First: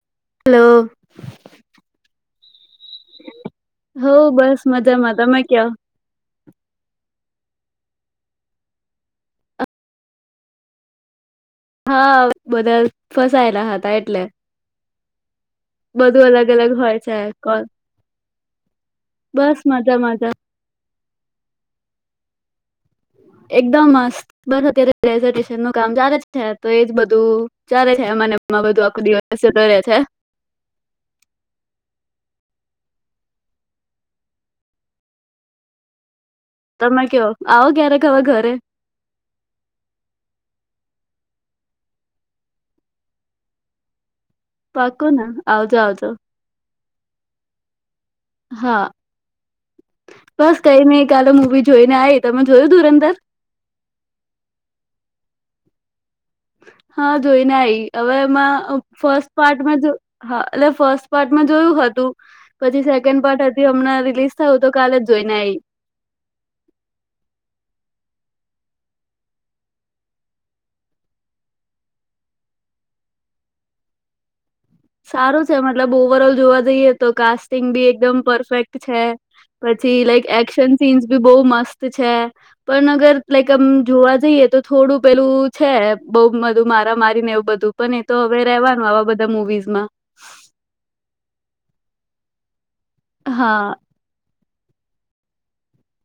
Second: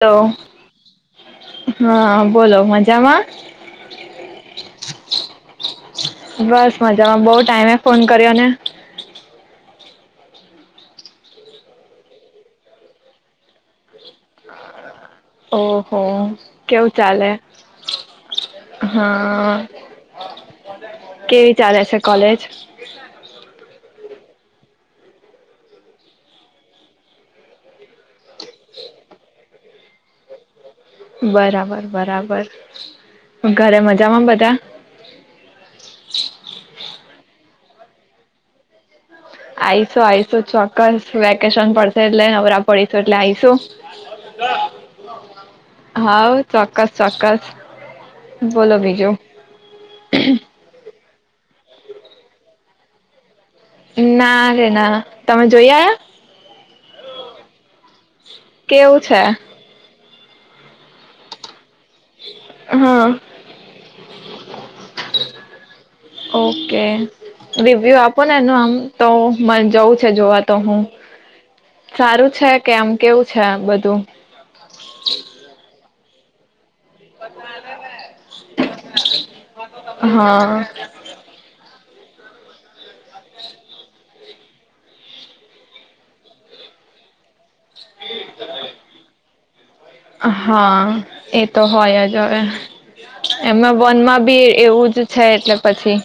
Hello hello હા. બોલો મજ મજામાં, હો બસ મજામાં તમે કયો બસ મજામાં બહું જ ટાઈમે ફોન કર્યો ને. હા બધા ફસાયેલા હતા એટલે. ઓહો બધું અલગ અલગ કેવું હોય છે ચાલે? કોલ હા. બસ મજા મજા કેવી ચાલે છે કોલેજ? એકદમ મસ્ત. બસ અત્યારે [unintelligible] નું કામ ચાલે છે ને તો એજ બધું ચાલે છે. એ મને એમાં બધું આખું દિવસ જતો રહે છે. બરાબર-બરાબર. ઘરે મજામાં બધા? તમે કયો, આવો ક્યારેક હવે ઘરે. આઈશું-આઈશું ચોક્કસ. વેકેશન પડશે એટલે નવરા પડીશું એટલે આઈશું. પાકો ને આવજો આવજો હાવ. ચોક્કસ-ચોક્કસ. બોલો હા બીજું. બસ [unintelligible] મુવી જોઈને આઈ. તમે જોયું ધુરંદર? ના રે ના. તમે જોઈઆ? હા જોઈને આઈ. હવે એમાં કેવું છે ફર્સ્ટ પાર્ટમાં જો હા એટલે ફર્સ્ટ પાર્ટમાં જોયું હત તું, પછી હા સેકન્ડ પાર્ટ હજી હમણાં રિલીસ થયું તો કાલે જ જોઈને આઈ. ઓકે [unintelligible] આમ તો મન જવું છે જોવા તો, હું સારું છે કે આમ કેવું છે એમ બધું? સારું છે મતલબ. ઓવર ઓલ જોવા જઈએ તો કાસ્ટીંગ બી એકદમ પરફેક્ટ છે, પછી લાઈક હા એક્શન સીન્સ બી બો મસ્ત તુ છે પણ અગર લાઈક આમ જોવા જઈએ તો થોડું પેલું છે, બઉ બધું મારા મારીને એવું બધું પણ એતો હવે રવાનું આવા બધા મુવીઝ મા હા, એતો હોયજ [unintelligible] હા એમાં વન માં બી એવું જ છે એટલે પછી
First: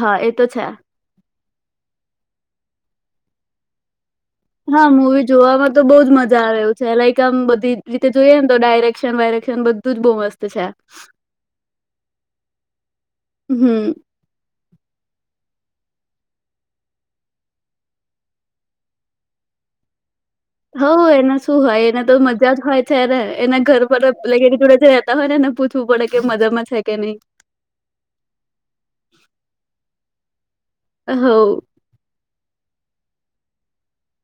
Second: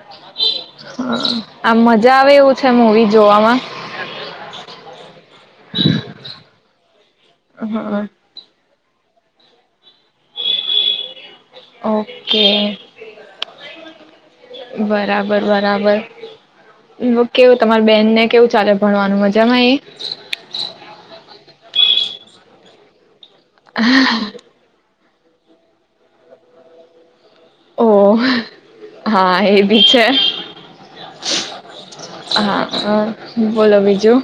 હા, એતો છે. આમ મજા આવે એવું છે મુવી જોવામાં હા, મૂવી જોવામાં તો બોજ મજા આવે એવું [unintelligible] એકદમ બધી હા રીતે જોઈએ ને તો ડાયરેક રેક્શન વાયરક્ષણ બધુંજ બો મસ્ત છે. ઓકે, હમ બરાબર. બરાબર, હું કેવ કેવું તમારી બેનને કેવું ચાલે ભણવાનું, મજામાં એ? હો એને શું હોય એને તો [unintelligible] એના ઘર [unintelligible] લગેડી જોડે છે. તરેને એને પૂછવું પડે કે મજામાં છે કે નઈ. ઓ, હા એ બી છે. હવ હા. હા, બોલો બીજું?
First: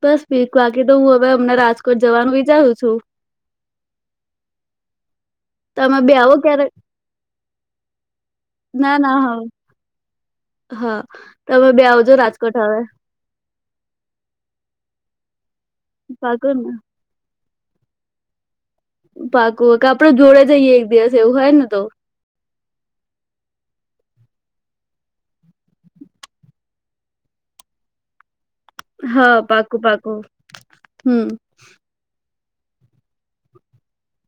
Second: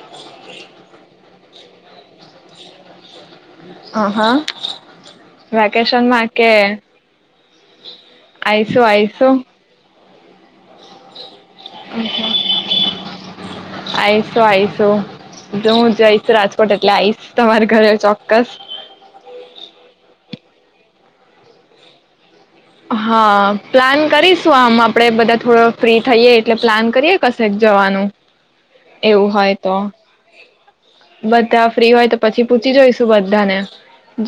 બસ ભીક [unintelligible] હવે અમના રાજકોટ જવાનું વિચારું છું. આ હા તમે બે વેકેશનમાં આવો કે, ક્યારેક આઈશું ના ના આઈશું. હા, તમે બે આવજો રાજકોટ હવે. આઈશું આઈશું જો હું જઈશ પાકું ને રાજકોટ એટલે આઈશ તમારે ઘરે ચોક્કસ પાકું કે આપડે જોડે જઈએ એક દિવસ એવું હોય ને તો હા, પ્લાન કરીશું આમ, આપડે બધા થોડો ફ્રી થઈએ એટલે પ્લાન કરીએ કશેક જવાનું એવું હા હોય તો, પાકું પાકું હમ બધા ફ્રી હોય તો પછી પૂછી જોઈશું બધા ને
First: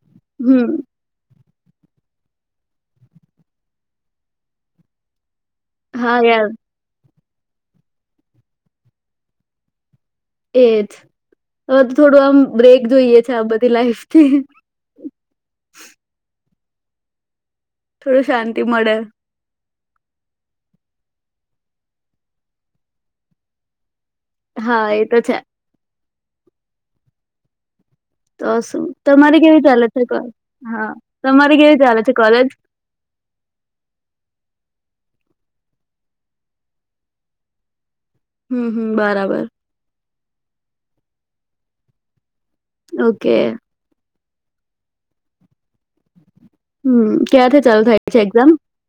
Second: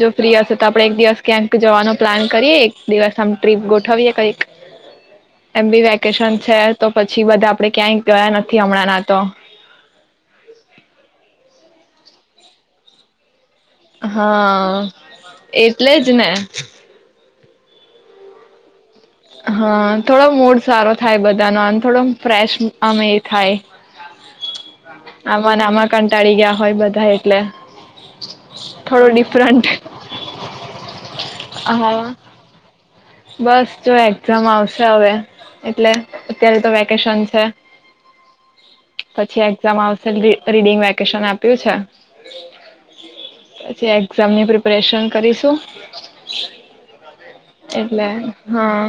જો ફ્રી હશે હમ તો આપડે એક દિવસ ક્યાંક જવાનો પ્લાન કરીએ એક દિવસ સમ ટ્રીપ ગોઠવવીએ કઈક. એમ બી હા વેકેશન યાર છે, તો પછ છી બધા આપડે ક્યાંય ગયા નથી હમણાં ના તો એજ હવે તો થોડું આમ બ્રેક જોઈએ છે આ બધ હા, એટલે જ ને. [unintelligible] થોડું શાંતિ મળે. હા, થોડો મૂડ સારો થાય બધાનો અન થોડો ફ્રેશ આમ એ થાય. હા એ તો છે આમાંન આમાં કંટાળી ગયા હોય બધા એટલે તો શું થોડો તમારી કેવી ડિફરન્ટ ચાલે છે? કો હા, તમારી કેવી ચાલે છે? હા કોલેજ. બસ જો એક્ઝામ આવશે હવે એટલે અત્યારે તો વેકેશન છે. હમ હમ પછી બરાબર. [unintelligible] રીડિંગ વેકેશન આપ્યું છે. ઓકે. ક્ઝામની પ્રિપરેશન કરીશું હમ, ક્યાથી ચા એટલે હા.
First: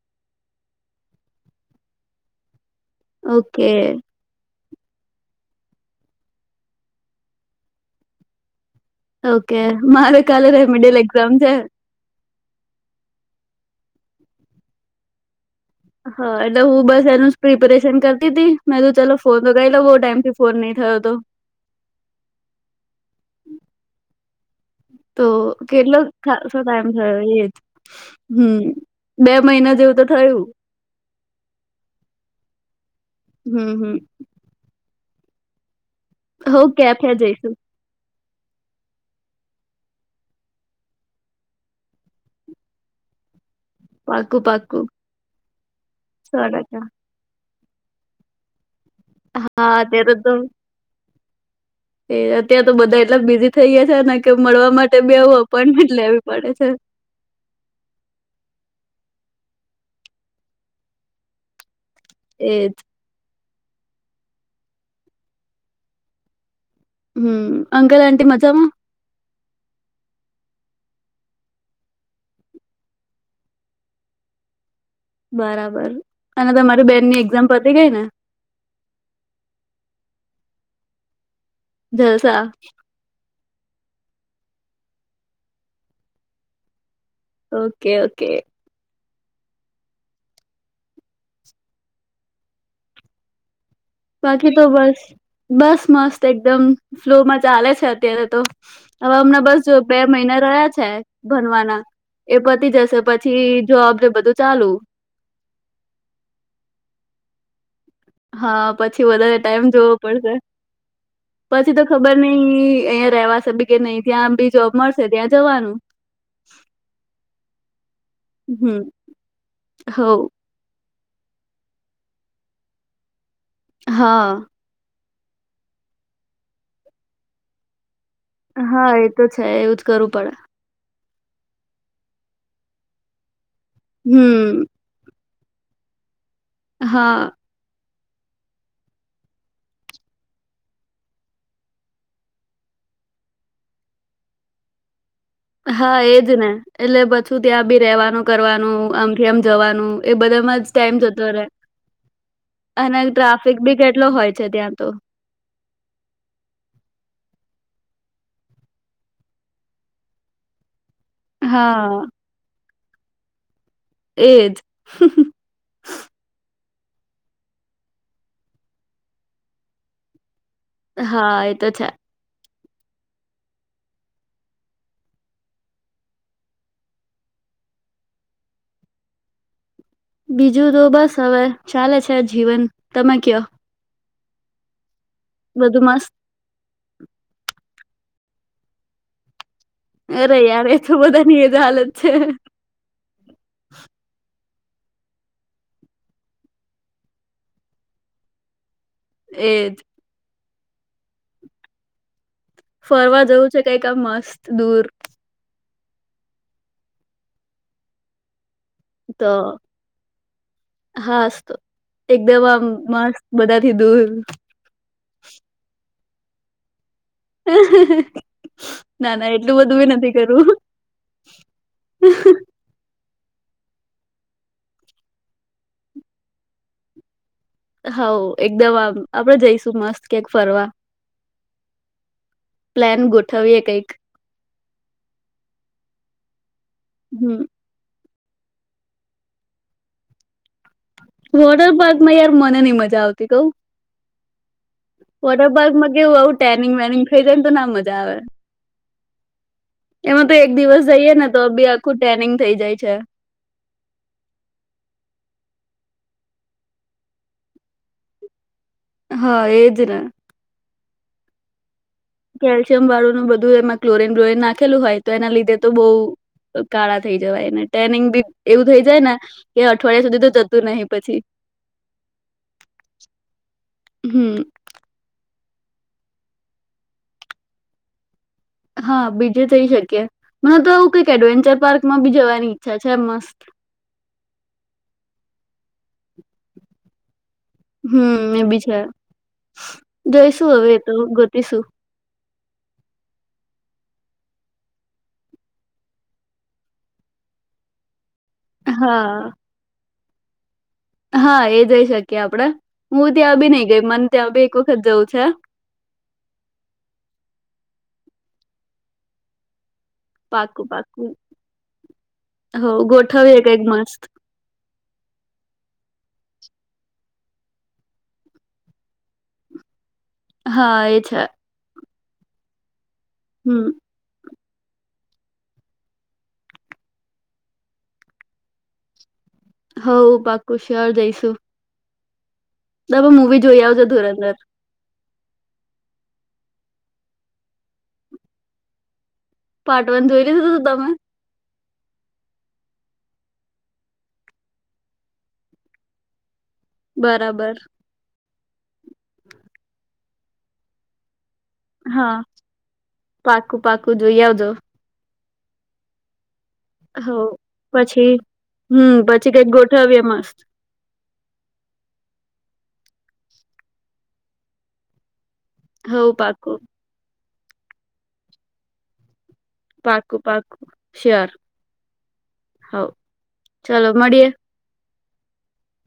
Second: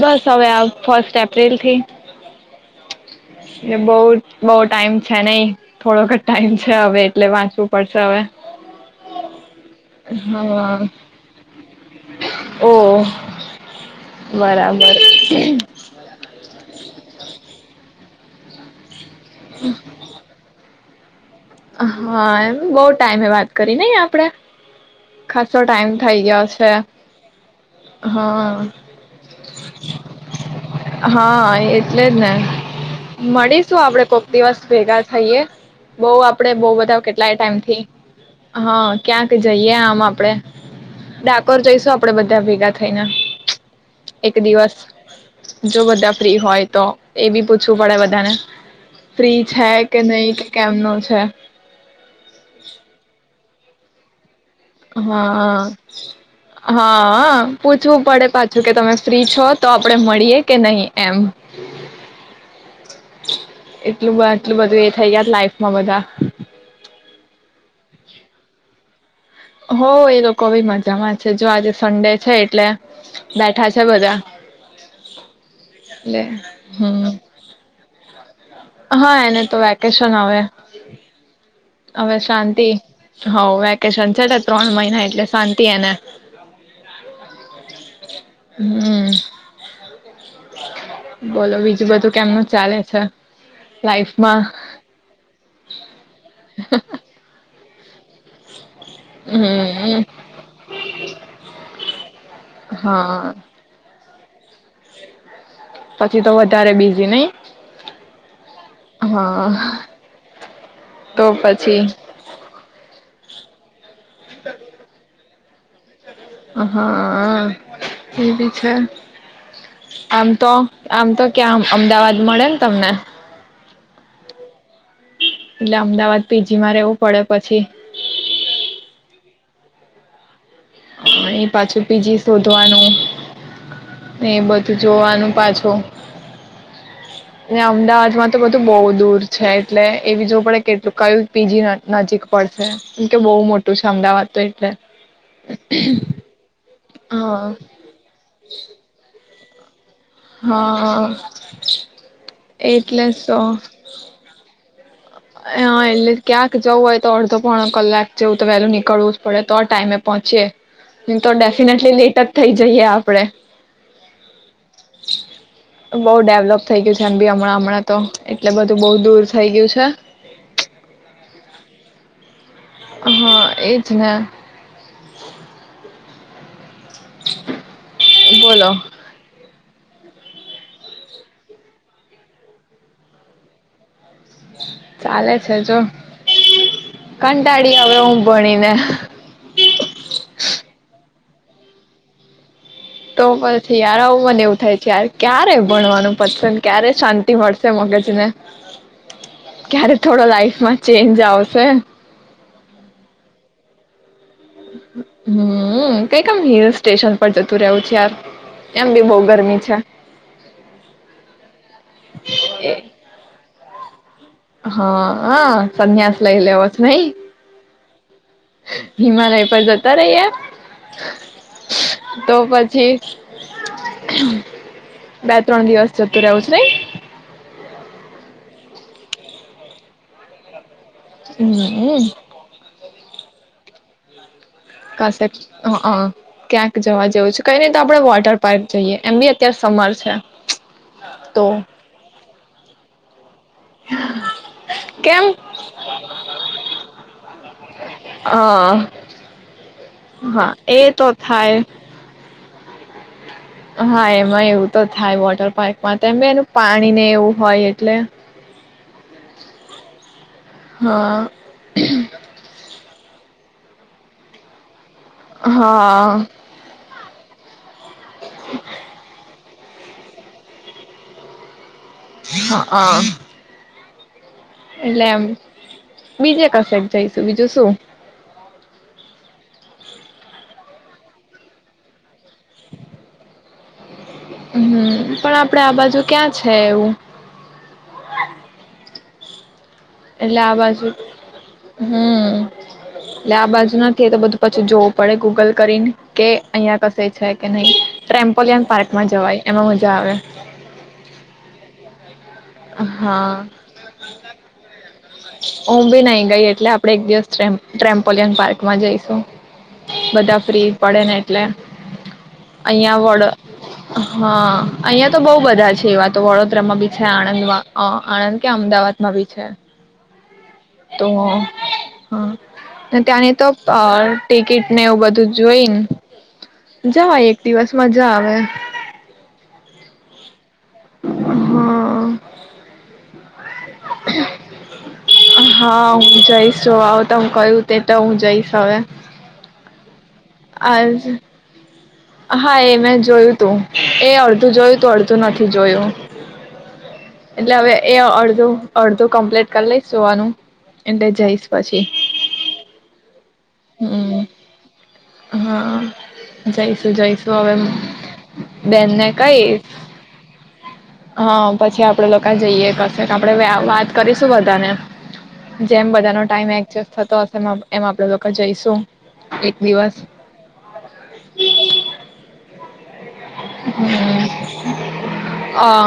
બસ હવે આ ફર્સ્ટ એપ્રિલથી ઓકે એ બહુટ બહોટ ટાઈમ છે નહી થોડોક જ ટાઈમ છે હવે એટલે વાંચવું પડશે હવે. ઓકે, મારે કાલે રેમિડેલ એક્ઝામ છે. ઓહ! બરાબર. હા, એટલે હું બસ એનું પ્રિપરેશન કરતી તી મે તો ચલો ફોન તો ગયેલો બહુ ટાઈમથી ફોન નહીં થયો તો હા એમ બહુ ટાઈમે વાત કરી નઈ આપડે તો ખાસો ટાઈમ કેટલો થઈ ગયો ખાસો છે ટાઈમ થયો એ જ, હમ, હા બે મહિના જેવું તો થયું. હા, એટલે જ ને. હમ મળીશું હમ આપડે કોક દિવસ ભેગા થઈએ બહુ આપ આપડે હો બઉ બધા કેફે કેટલાય જઈશું ટાઈમથી હા, ક્યાંક જઈએ આમ આપડે ડાકોર જઈશું આપડે બધા ભેગા થઈને. એક પાકું દિવસ પાકું. જો બધા ફ્રી સો હોય ટકા તો એ બી શું પડે બધાને. ફ્રી છે હા કે અત્યારે નહી તો કે કેમનો છે. એ અત્યાં તો બધા એટલા બીઝી થઈ ગ્યા. છેને. હા પડે છે. હા પૂછવું પડે પાછું કે તમે ફ્રી છ છો તો આપડે મળીયએ કે નહી કે એમ. એ જ. એટલું એટલું બધું એ થઇ ગયા લાઈફમાં બધા. હમ્મ અંકલ આન્ટી મજામાં. હો એ લોકો બી મજામાં છે જો આજે સન્ડે છે એટલે બેઠા છે બધા. બરાબર એટલે અને તમારી હમ બેનની એક્ઝામ પતી ગઈ ને. હા એને તો વેકેશન હવે. હવે જલસા શાંતિ હ વેકેેશન છેને. ત્રણ મહિના એટલે શાંતિ એને. Okay okay. હમ બોલો બીજું બધું કેમનું ચાલે છે? લાઈફમાં બાકી તો બસ બસ મસ્ત એકદમ ફલોમાં ચાલે. છે અત્યારે તો હવે હમણાં બસ બે હમ મહિના રહ્યા છે ભનવાના. એ પતી જાશે હા પછી જોબ ને બધું. ચાલુ પછી તો વધારે બી ઝી નય. હા પછી વધારે ટાઈમ જોવો પડશે પછી તો ખબર નઈ અહિયાયા રેવા સેબી કે નઈ. ત્યાં બી જોબ મળશે ત્યાં જવાનું. [unintelligible] એ બી છે હમ હો આમ તો. આમ તો ક્યાં અમદાવાદ મળે ને તમને. હા. એટલે અમદાવાદ પીજી મામાં રહેેવું પડે પછી. હા એ તો છે એવું જ કરવું પડે. હા એ પાછું પીજી શોધવાનું. ને એ હમ બધું જોવાનું. પાછો હા એ અમદાવાદ માં તો બધું બહુ દૂર છે એટલે એ બી જોવું પડે કેટલું કયું બીજી નજીક પડશે કેમ કે બહુ મોટું છે અમદાવાદ તો એટલે હા એ જને એટલે પછું હા ત્યાં બી રેવાનું કરવાનું આમ એમ જવાનું એ બધામાં જ ટાઈમ હા જતો રહે અને એટલે સો ટ્રાફિક ભી કેટલો હોય છે ત્યાં તો હા એટલે ક્યાંક જવું હોય તો અડધો પોણ કલાક જેવું તો વહેલું નીકળવું જ પડે તો ટાઈમે પહોંચીય તો ડેફિનેટલી હા લેટઅપ થઈ જાય જઈએ આપડે એજ થઇ ગયું છે એમ બી હમણાં હમણાં તો એટલે બધું બઉુ દૂર થઇ ગયું છે હા એ તો છે હા એજ ને બોલો. બીજું તો બસ હવે ચાલે છે જીવન તમે કયો ચાલે છે જો. બધું મસ્ત કંટાડી આવે હુંભણીને અરે યાર તો બધાની એજ હાલત છે. તો પછી યારા મને એવું થાય છે ાર ક્યારે ભણવાનું પસંદ ક્યારે શાંતિ મળશે મગજને. એજ ક્યારે થોડો લાઈફ માં ચેન્જ આવશે ફરવા જવું છે કઈક મસ્ત દૂર હમ. હમ કઈકમ હિલ સ્ટેશન પર જતું રહવું છે યાર. એમ બી બહુ તો ગરમી છે હાસ તો એકદમ આમ એ મસ્ત બધા. થી દૂર. હા હા સંન્યાસ લઈ લેવાસ નહિ હ હ હિમાલય પર જતા રહીએ કરવું તો પછી બે ત્રણ દિવસ જતું રહવું છ નહી હઉ એકદમ આમ આપડે જઈશું મસ્ત કેક ફરવા હમ હમ. પ્લાન ગોઠવવીએ કઈ. ક ક્યાં. જોવાવું છ હમ છે કઈ નહી તો આપડા વ. વટર પારપ જોઈએ એમ બી અત્યારે સમર છે. તો વોટર પાર્કમાં યાર મને નહીં મજા આવતી કઉ. હા. વોટર પાર્કમાં કેવું આવું ટેનિંગ વેનિંગ થઈ જાય તો ના મ અહા. એમાં તો એક દિવસ જઈએ ને તો બી આખું ટ્રેનિંગ થઇ જાય છે. હા, એમાં એવું તો થાય વોટર પાર્કમાં તેમ એનું પાણીને એવું હોય એટલે હા એજ ના હા. કેલ્શિયમ વાળું નું બ ધું એમાં ક્લોરીન બ્લોરીન નાખેલું હોય તો એના લીધે તો બહુ હા કાળા થઈ જવાયને ટ્રેનિંગ બી એવું થઈ જાય ને કે અઠવાડિયા સુધી તો જતું નહી પછી. હ અહ. હમ્મ. એટલે એમ બીજે કસેક જઈશું બીજું શું. હા બીજે થઈ શકી મને તો આવું કઈક એડવેન્ચર પાર્ક માં બી જવાની ઈચ્છા છે મસ્ત. હમ્મ, પણ આપડે આ બાજુ ક્યાં છે એવું? હમ્મ, એ બી છે. એટલે જોઈશું આ હવે બાજુ એતો ગોતીશું. હમ એટલે આ બાજુ નથી એ તો બધું પછી જોવું પડે ગૂગલ કરીને કે અહિયાં કશે છે કે નહી. ટ્રેમપોલિયન પાર્કમાં હા જવાય. એમાં મજ જા આવે. હા, એ જઈ શકીએ આપડે. હું ત્યાં હા બી નઈ ગઈ મને ત્યાં બી એકુ હું બી નઈ ગઈ એટલે આપડે એક દિવસ ટ્રેમ ટ્રેમપોલિયન પાર્ક માં જઈશું. બધા પાકું ફ્રી પડે પાકું ને એટલે હો અહીંયા વડ ગોઠવીએ કઈક મસ્ત હા અહિયાં તો બહ બધા છે એવા તો વડોદરામાં બી છે આણંદ અહ આણંદ કે અમદાવાદમાં બી છે. હા એ તો છે. હા. તેની તો હમ આપલ ટિકિટ ને એવું બધું જોઈને જવા એક દિવસ મજા આવે. હઓ પાકુ શિયોર જઈશું. હા તમે મૂવી જોઈ આવજો ધુરંધર. હા હું જઈશ જો આવ તમ કું તે તો હું જઈશ હવે. પાર્ટ વન જોઈ લીધું તમે? આજ. હા એ મેં જોયું તું એ અડધું જોયું ત અડધું નથી જોયું. એટલે બરાબર હવે એડધ અડધો કમ્પ્લીટ કરી લઈશ જોવાનું એટલે જઈશ. પછી હા, પાકું પાકું જોઈ હમ આવજો. હા. જઈશું હવ જઈશું હવે પછી હમ બેનને પછી કઈક કહીશ, ગોઠવીએ મસ્ત હા પછી જઈએ કશે આપણે વાત કરીશું બધાને. જેમ હવ બધાનો ટાઈમ પાકું એક્જસ્ટ થતો એ એમાં આપડે લોકો જઈશું. એક દિવસ પાકું પાકું શેર હ ચાલો મળીએે. હા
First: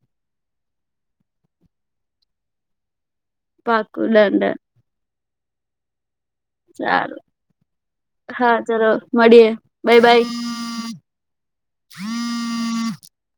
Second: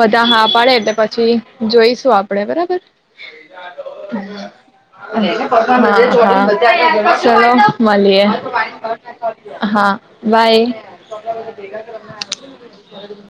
બધ હા પાડે એટલે પછી જોઈશું આપડે બરાબર. પાકું ડન ડન. અને કો [unintelligible] હા સારું ચલો મળલીએ, હા ચલો મળીએ હા બાય બાય.